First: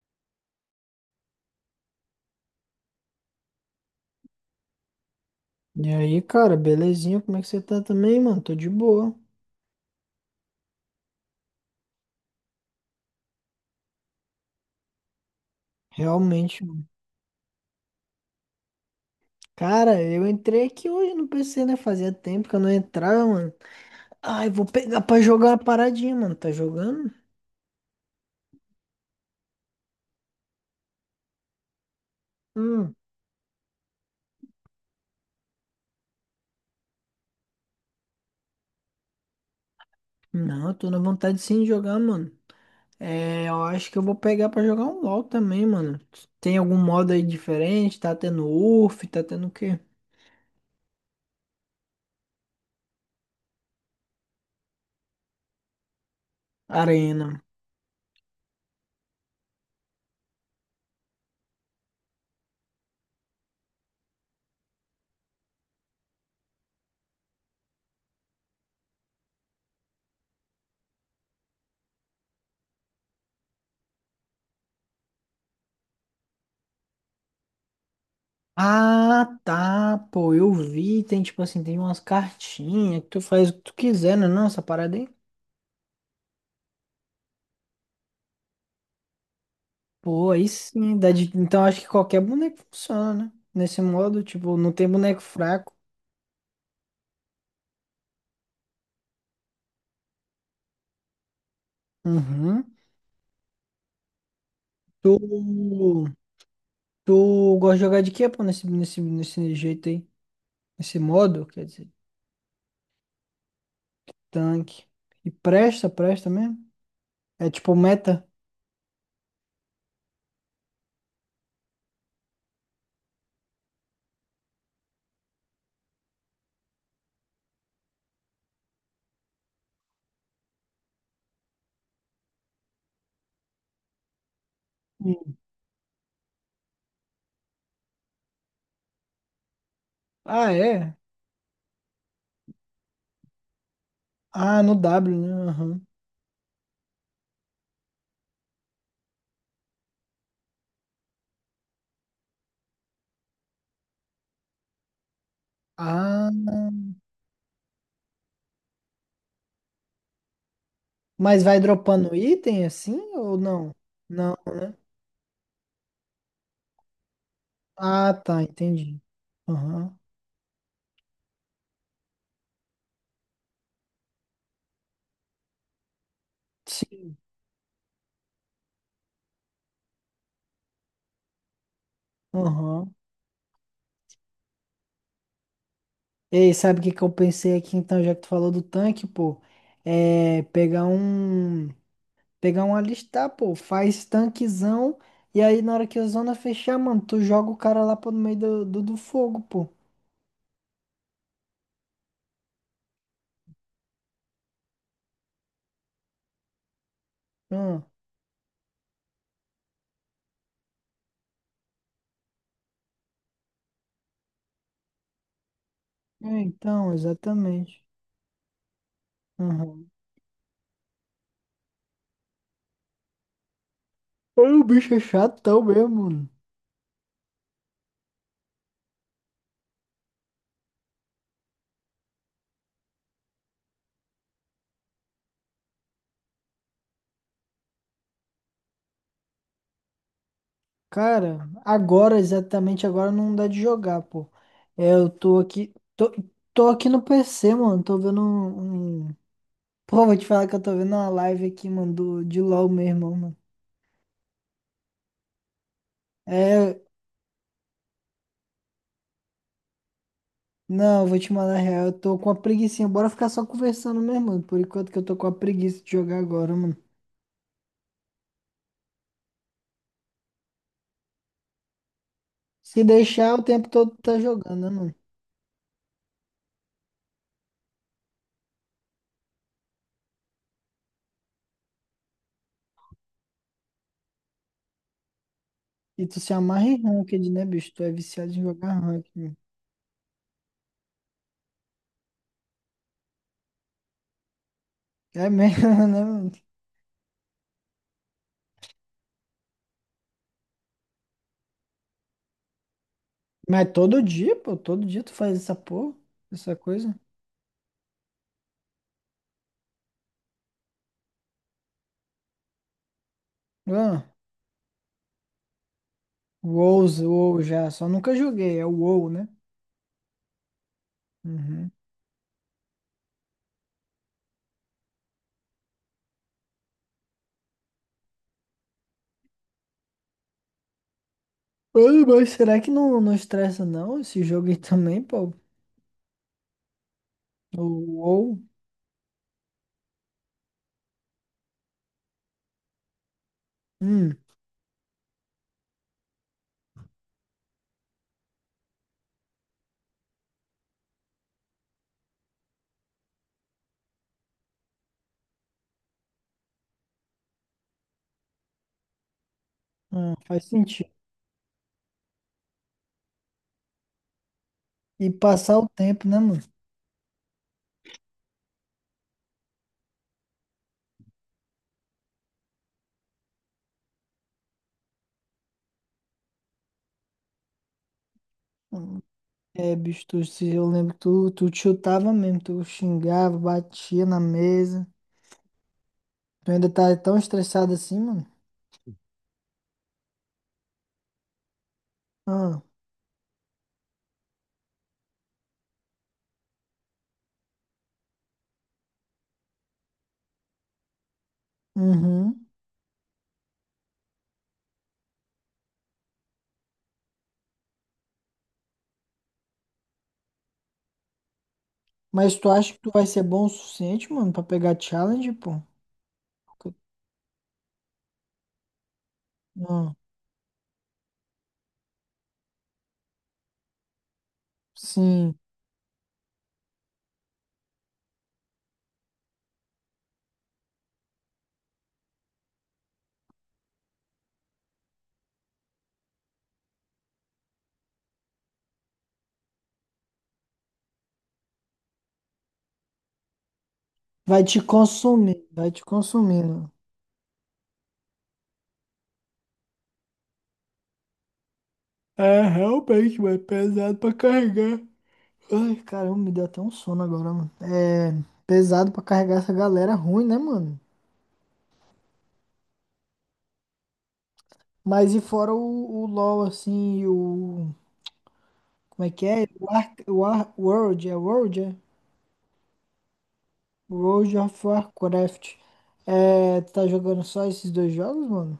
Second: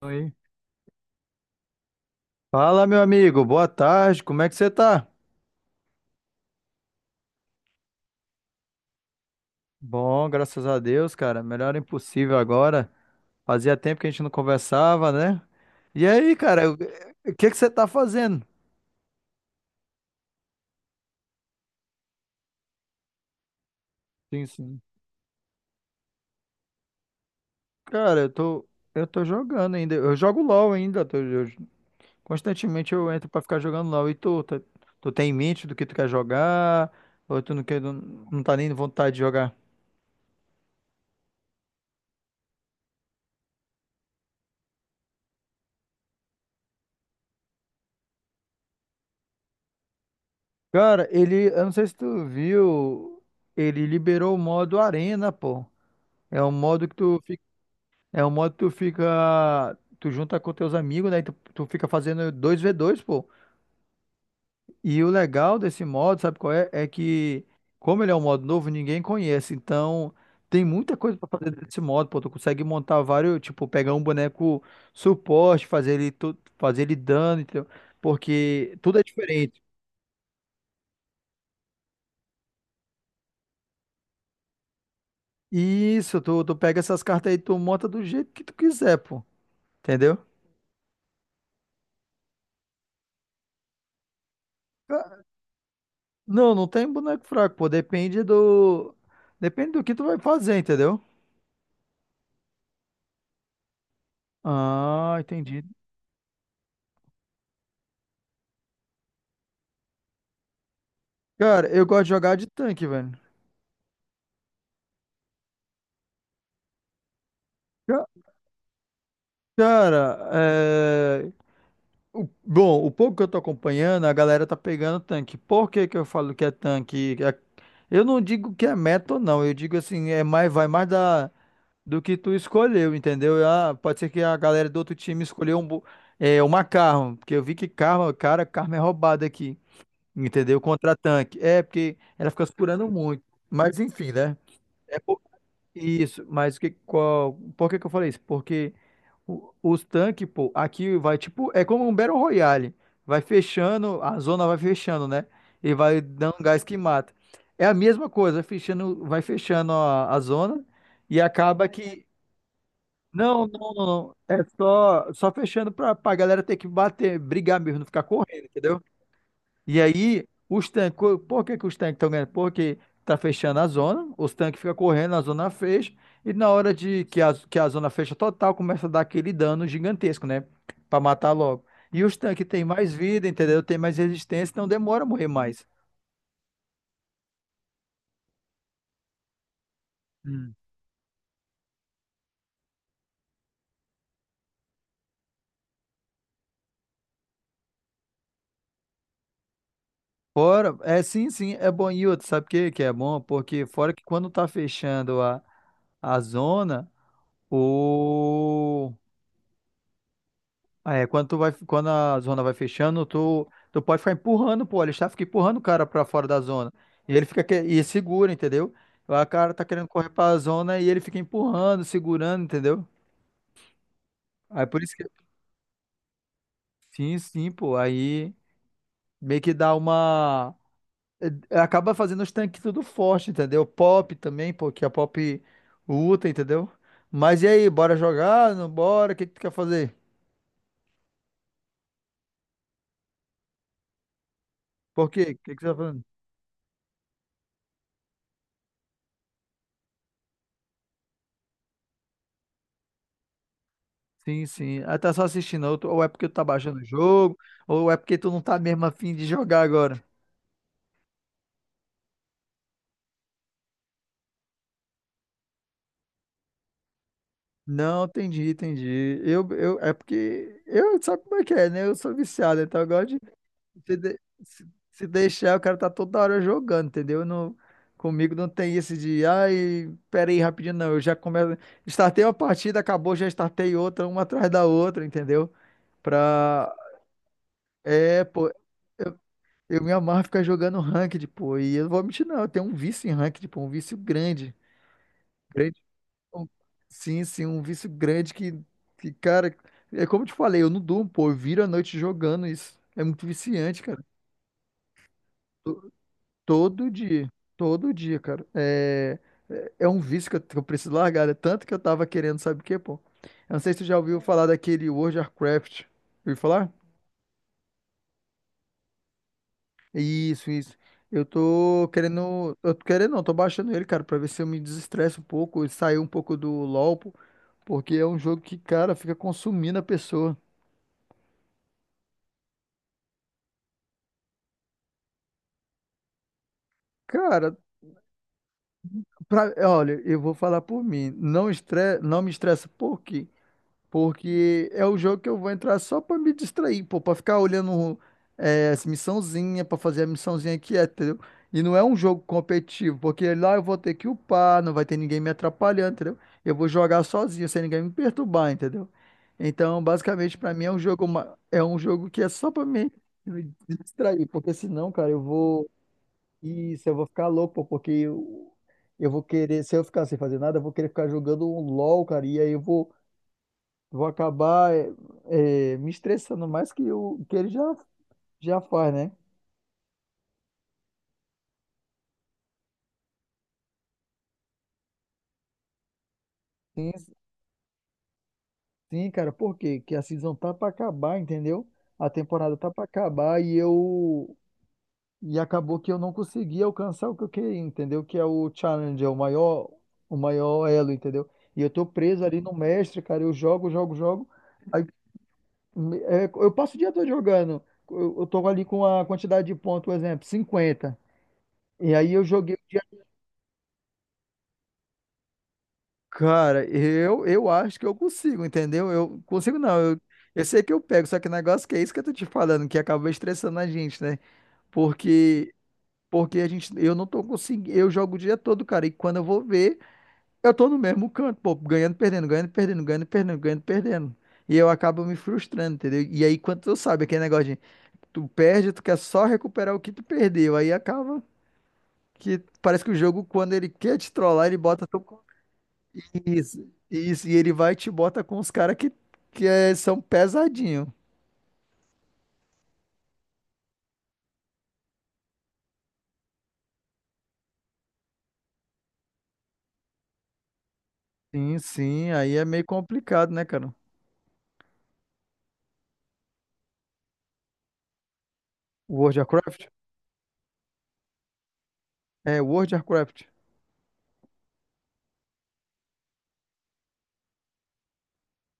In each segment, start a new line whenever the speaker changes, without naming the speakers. Oi. Fala, meu amigo, boa tarde, como é que você tá?
E aí, cara, belezinha? Como é que você tá também, mano? Tô de boa.
Bom, graças a Deus, cara, melhor impossível agora. Fazia tempo que a gente não conversava, né? E aí,
Realmente,
cara, o
mano.
o que que você tá fazendo?
Cara, eu entrei aqui hoje no PC, né? Fazia tempo que eu não entrava, mano.
Sim,
Ai, vou
sim.
pegar pra jogar uma paradinha, mano. Tá jogando?
Cara, eu tô jogando ainda, eu jogo LoL ainda, constantemente
Hum.
eu entro pra ficar jogando LoL. E tu tem em mente do que tu quer jogar? Ou tu não quer, não, não tá nem vontade de jogar?
Não, eu tô na vontade sim de jogar, mano. É, eu acho que eu vou pegar pra jogar um LoL também, mano. Tem algum modo aí diferente? Tá tendo URF? Tá tendo o quê?
Cara, ele, eu não sei se tu viu, ele liberou o modo Arena, pô. É um modo que tu fica,
Arena.
é um modo que tu fica, tu junta com teus amigos, né? E tu fica fazendo 2v2, pô. E o legal desse modo, sabe qual é? É que, como ele é um modo novo, ninguém conhece. Então, tem muita coisa pra fazer desse modo, pô. Tu consegue montar vários, tipo, pegar um boneco suporte, fazer ele dano, entendeu? Porque tudo é
Ah,
diferente.
tá, pô, eu vi, tem tipo assim, tem umas cartinhas que tu faz o que tu quiser, né? Não, essa parada aí.
Isso, tu pega essas cartas aí, tu monta do jeito que tu quiser, pô. Entendeu?
Pô, aí sim, dá de- então acho que qualquer boneco funciona, né? Nesse modo, tipo, não tem boneco fraco.
Não, não tem boneco fraco, pô. Depende do que tu vai fazer, entendeu?
Uhum. Tu,
Ah, entendi.
tu gosta de jogar de quê, pô, nesse jeito aí? Nesse modo, quer
Cara, eu
dizer,
gosto de jogar de tanque, velho.
tanque. E presta mesmo? É tipo
Ca-
meta?
Cara, bom, o pouco que eu tô acompanhando, a galera tá pegando tanque. Por que que eu falo que é tanque? Eu não digo que é meta ou não, eu digo assim, é mais, vai mais do que tu escolheu, entendeu? Ah, pode ser que a galera do outro time
Hum.
escolheu um, uma Karma, porque eu vi que Karma, cara, Karma é roubada aqui.
Ah,
Entendeu?
é?
Contra-tanque. É, porque ela fica segurando muito. Mas enfim, né?
Ah, no
É
W,
por-
né? Aham.
Isso, mas por que que eu falei isso? Porque os tanques, pô, aqui vai tipo. É como um Battle Royale. Vai fechando, a zona vai fechando, né? E vai
Ah,
dando gás que mata. É a mesma coisa, fechando, vai fechando a zona e
mas vai
acaba que.
dropando item assim ou
Não, não,
não?
não, não.
Não,
É
né?
só fechando pra galera ter que bater, brigar mesmo, não ficar
Ah, tá,
correndo, entendeu?
entendi.
E
Aham.
aí, os tanques, por que que os tanques estão ganhando? Porque tá fechando a zona, os tanques ficam correndo, a zona fecha, e na hora de
Sim.
que a zona fecha total, começa a dar aquele dano gigantesco, né? Pra matar logo. E os tanques têm mais
Aham.
vida, entendeu? Tem mais resistência, então demora a morrer mais.
Ei, sabe o que que eu pensei aqui então, já que tu falou do tanque, pô? É
Hum.
pegar um. Pegar um alistar, pô. Faz tanquezão. E aí, na hora que a zona fechar, mano, tu joga o cara lá pro meio do fogo, pô.
Fora, é, sim, sim, é bom. E outro, sabe o que que é bom? Porque fora que, quando tá fechando a zona,
Ah,
o... ah, é, quando quando a zona vai fechando, tu pode ficar empurrando, pô, ele está fica empurrando o cara pra fora da
é,
zona.
então,
E ele fica e
exatamente.
segura, entendeu? Lá o cara tá querendo
Aham.
correr pra zona e ele fica empurrando, segurando, entendeu?
Aí o
Aí por isso
bicho é
que,
chatão mesmo, mano.
sim, sim, pô, aí meio que dá uma, acaba fazendo os tanques tudo forte, entendeu? Pop também, pô, que a Pop luta, entendeu? Mas e aí, bora jogar? Não bora? O que que tu quer fazer?
Cara, agora, exatamente agora, não dá de jogar, pô. É,
Por
eu
quê? O
tô
que que você
aqui.
tá falando?
Tô aqui no PC, mano. Tô vendo um Pô, vou te falar que eu tô vendo uma live aqui, mano, do, de LOL mesmo, mano.
Sim, sim. Ah, tá só assistindo, ou é porque tu tá baixando
É,
o jogo, ou é porque tu não tá mesmo afim de jogar agora.
não, vou te mandar real, eu tô com uma preguicinha. Bora ficar só conversando mesmo, mano. Por enquanto que eu tô com a preguiça de jogar agora, mano.
Não, entendi, entendi. É porque eu, sabe como é que é, né? Eu sou viciado, então
Se
eu gosto de
deixar, o tempo todo tu
se,
tá
de-
jogando,
se-
né, mano?
se deixar, o cara tá toda hora jogando, entendeu? Eu Não, comigo não tem esse de, ai, pera aí, rapidinho, não. Eu já começo, startei uma partida, acabou, já startei outra, uma atrás da outra, entendeu?
E tu se amarra
Pra,
em ranked, né, bicho? Tu é viciado em
Pô,
jogar ranked, mano.
eu me amarro ficar jogando ranked, pô. E eu não vou mentir, não. Eu tenho um vício em ranked, pô. Um vício grande.
É mesmo,
Grande?
né, mano?
Um- Sim, sim. Um vício grande que, cara. É como eu te falei, eu não durmo, pô. Eu viro a noite jogando isso. É muito
Mas
viciante,
todo
cara.
dia, pô, todo dia tu faz essa
To-
porra, essa
Todo
coisa.
dia. Todo dia, cara. É um vício que eu preciso largar. É tanto que eu tava querendo, sabe o quê, pô? Eu não sei se tu já
Ah,
ouviu falar daquele World of Warcraft. Ouviu falar?
WoWs, WoW já, só nunca joguei, é o WoW, né?
Isso, isso. Eu
Uhum.
tô querendo. Eu tô querendo, não, tô baixando ele, cara, pra ver se eu me desestresso um pouco e sair um pouco do LoL, pô, porque é um jogo que, cara, fica consumindo a pessoa.
Ai mas será que não, não estressa não esse jogo aí também, pô?
Cara,
Ou-
olha, eu vou falar por mim. Não, não me estressa por quê?
hum,
Porque é o jogo que eu vou entrar só pra me distrair, pô, pra ficar olhando as missãozinha, pra fazer a missãozinha aqui, entendeu? E não é um jogo competitivo, porque lá eu vou ter que upar, não vai ter ninguém me atrapalhando, entendeu? Eu vou jogar sozinho, sem ninguém me perturbar, entendeu? Então, basicamente,
faz
pra mim é um
sentido.
jogo, é um jogo que é só pra me distrair, porque senão, cara,
E
eu
passar o
vou,
tempo, né, mano?
isso, eu vou ficar louco, pô, porque eu vou querer, se eu ficar sem fazer nada, eu vou querer ficar jogando um LOL, cara, e aí eu vou Vou acabar, me estressando mais que o que ele já faz,
Hum,
né?
É, bicho, tu, se eu lembro que tu, tu te chutava mesmo, tu xingava, batia na mesa. Tu ainda
Sim,
tá tão estressado assim, mano?
sim, cara, por quê? Que a season tá pra acabar, entendeu? A temporada
Ah,
tá pra acabar e eu. E acabou que eu não consegui alcançar o que eu queria, entendeu? Que é o challenge, o maior elo, entendeu? E eu tô preso ali
uhum.
no mestre, cara. Eu jogo, jogo, jogo. Aí, eu passo o dia todo jogando. Eu tô ali com a quantidade de pontos, por exemplo, 50. E aí eu
Mas tu
joguei.
acha que tu vai ser bom o suficiente, mano, pra pegar challenge, pô?
Cara, eu acho que eu consigo, entendeu? Eu consigo não,
Não,
eu sei que eu pego, só que o negócio que é isso que eu tô te falando, que acaba estressando a gente, né?
sim.
Porque porque a gente, eu não tô conseguindo, eu jogo o dia todo, cara, e quando eu vou ver, eu tô no mesmo canto, pô, ganhando, perdendo, ganhando, perdendo, ganhando, perdendo, ganhando, perdendo. E eu acabo me frustrando, entendeu? E aí, quando tu sabe aquele negócio de tu perde, tu quer só recuperar o que tu perdeu, aí acaba que parece que o jogo, quando ele quer te
Vai
trollar, ele
te
bota tu,
consumir, vai te
isso,
consumindo.
isso, e ele vai e te bota com os caras que são pesadinho.
É, realmente, mano, é pesado pra carregar. Ai, caramba, me deu até um sono agora, mano. É pesado pra carregar essa galera ruim, né, mano?
Sim, sim, aí é meio complicado, né, cara?
Mas e fora o LoL, assim, e o. Como é
World
que
of
é?
Warcraft?
O Ark, o Ar, World, é World, é?
É, World of Warcraft.
World of Warcraft. É, tu tá jogando só esses dois jogos, mano?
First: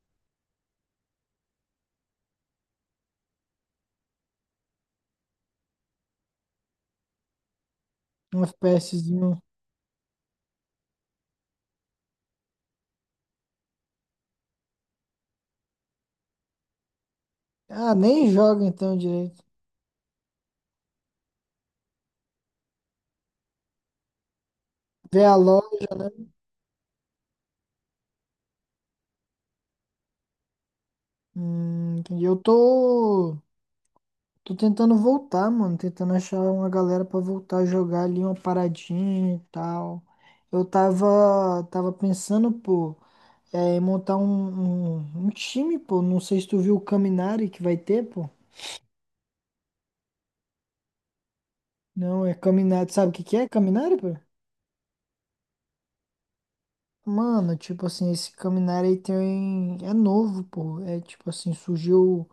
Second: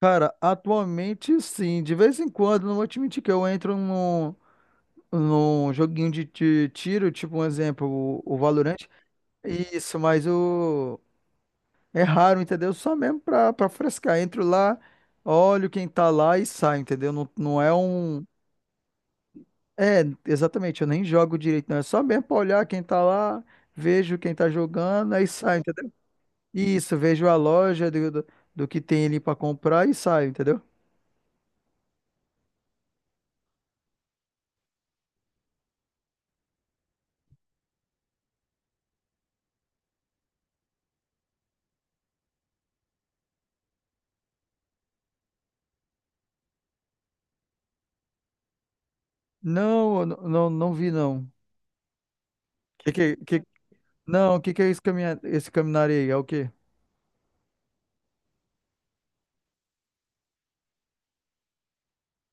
Cara, atualmente sim, de vez em quando, não vou te mentir que eu entro num joguinho de tiro, tipo um exemplo, o
Um
Valorant.
FPSzinho.
Isso, mas é raro, entendeu? Só mesmo pra frescar. Entro lá, olho quem tá lá e saio, entendeu? Não, não é
Ah,
um.
nem joga então direito.
É, exatamente, eu nem jogo direito, não. É só mesmo pra olhar quem tá lá, vejo quem tá jogando, aí
VA
saio,
LoL.
entendeu? Isso, vejo a loja do que tem ali pra comprar e saio, entendeu?
Entendi. Eu tô. Tô tentando voltar, mano. Tentando achar uma galera pra voltar a jogar ali uma paradinha e tal. Eu tava pensando, pô, é, em montar um time, pô. Não sei se tu viu o Caminari que vai ter, pô.
Não, eu não, não vi, não.
Não, é
Que
Caminari. Sabe o
que,
que que
que,
é Caminari, pô?
não, o que que é esse caminhar aí? É o quê?
Mano, tipo assim, esse Caminari aí tem, é novo, pô. É tipo assim, surgiu.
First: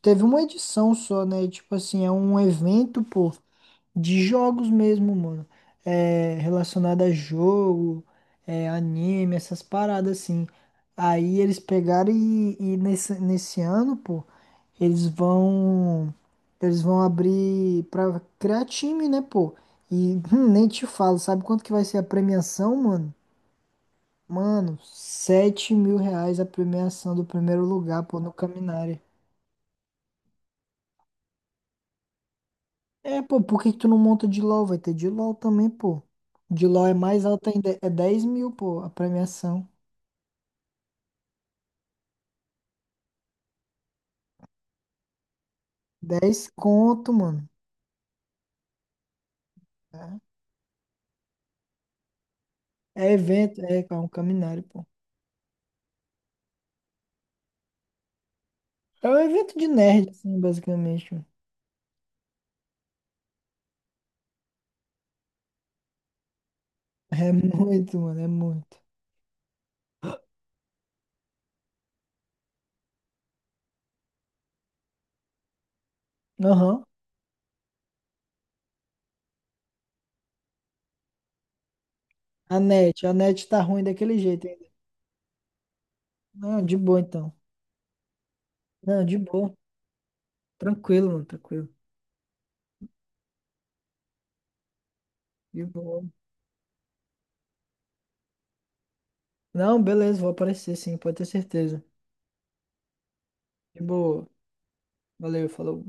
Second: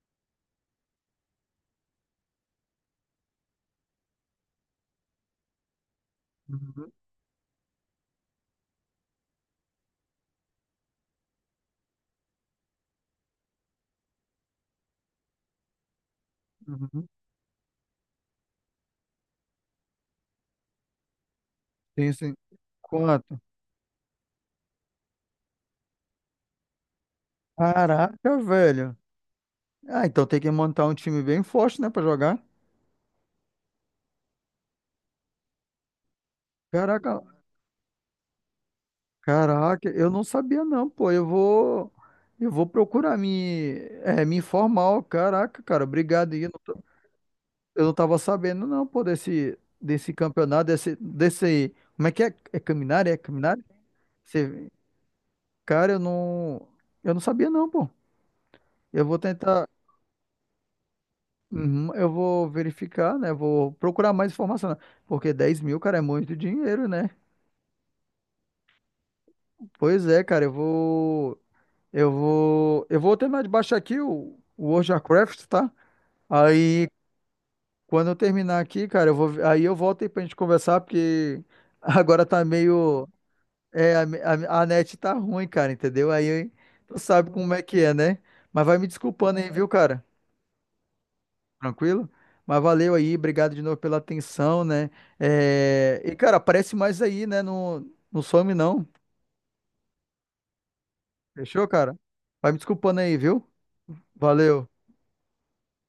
Teve uma edição só, né? E, tipo assim, é um evento, pô. De jogos mesmo, mano. É,
Uhum,
relacionado a jogo, é, anime, essas paradas assim. Aí eles pegaram e nesse ano, pô, eles vão. Eles vão
uhum.
abrir pra criar time, né, pô? E nem te falo, sabe quanto que vai ser a
Sim, sim.
premiação, mano?
Quanto?
Mano, R$ 7.000 a premiação do primeiro lugar, pô, no
Caraca, velho.
Caminari.
Ah, então tem que montar um time bem forte, né, pra jogar.
É, pô, por que que tu não monta de LOL? Vai ter de LOL também, pô. De LOL é
Caraca,
mais alta ainda, é 10 mil, pô, a premiação.
Caraca, eu não sabia não, pô. Eu vou procurar me informar, ó. Caraca, cara, obrigado aí.
10
Eu não, tô-
conto, mano.
eu não tava sabendo não, pô, desse
É
campeonato, como é que é? É caminhar?
é
É caminhar?
evento, é, é um caminário,
Você,
pô.
cara, eu não sabia não, pô. Eu
É
vou
um evento de
tentar,
nerd, assim, basicamente, mano.
uhum, eu vou verificar, né? Vou procurar mais informação, né? Porque 10.000, cara, é muito dinheiro, né?
É muito, mano, é muito.
Pois é, cara, eu vou terminar de baixar aqui o World of Warcraft, tá?
Aham.
Aí, quando eu terminar aqui, cara, aí eu volto aí pra gente conversar, porque agora tá meio,
A net tá ruim
é, a,
daquele jeito
a, a
ainda.
net tá ruim, cara, entendeu? Aí
Não, de
tu
boa
sabe
então.
como é que é, né? Mas vai me
Não, de
desculpando aí,
boa.
viu, cara?
Tranquilo, mano, tranquilo.
Tranquilo? Mas valeu aí, obrigado de novo pela atenção, né?
De
É,
boa.
e, cara, aparece mais aí, né? Não, não some, não.
Não, beleza, vou aparecer sim, pode ter
Fechou,
certeza.
cara? Vai me desculpando aí, viu?
De boa.
Valeu.
Valeu, falou.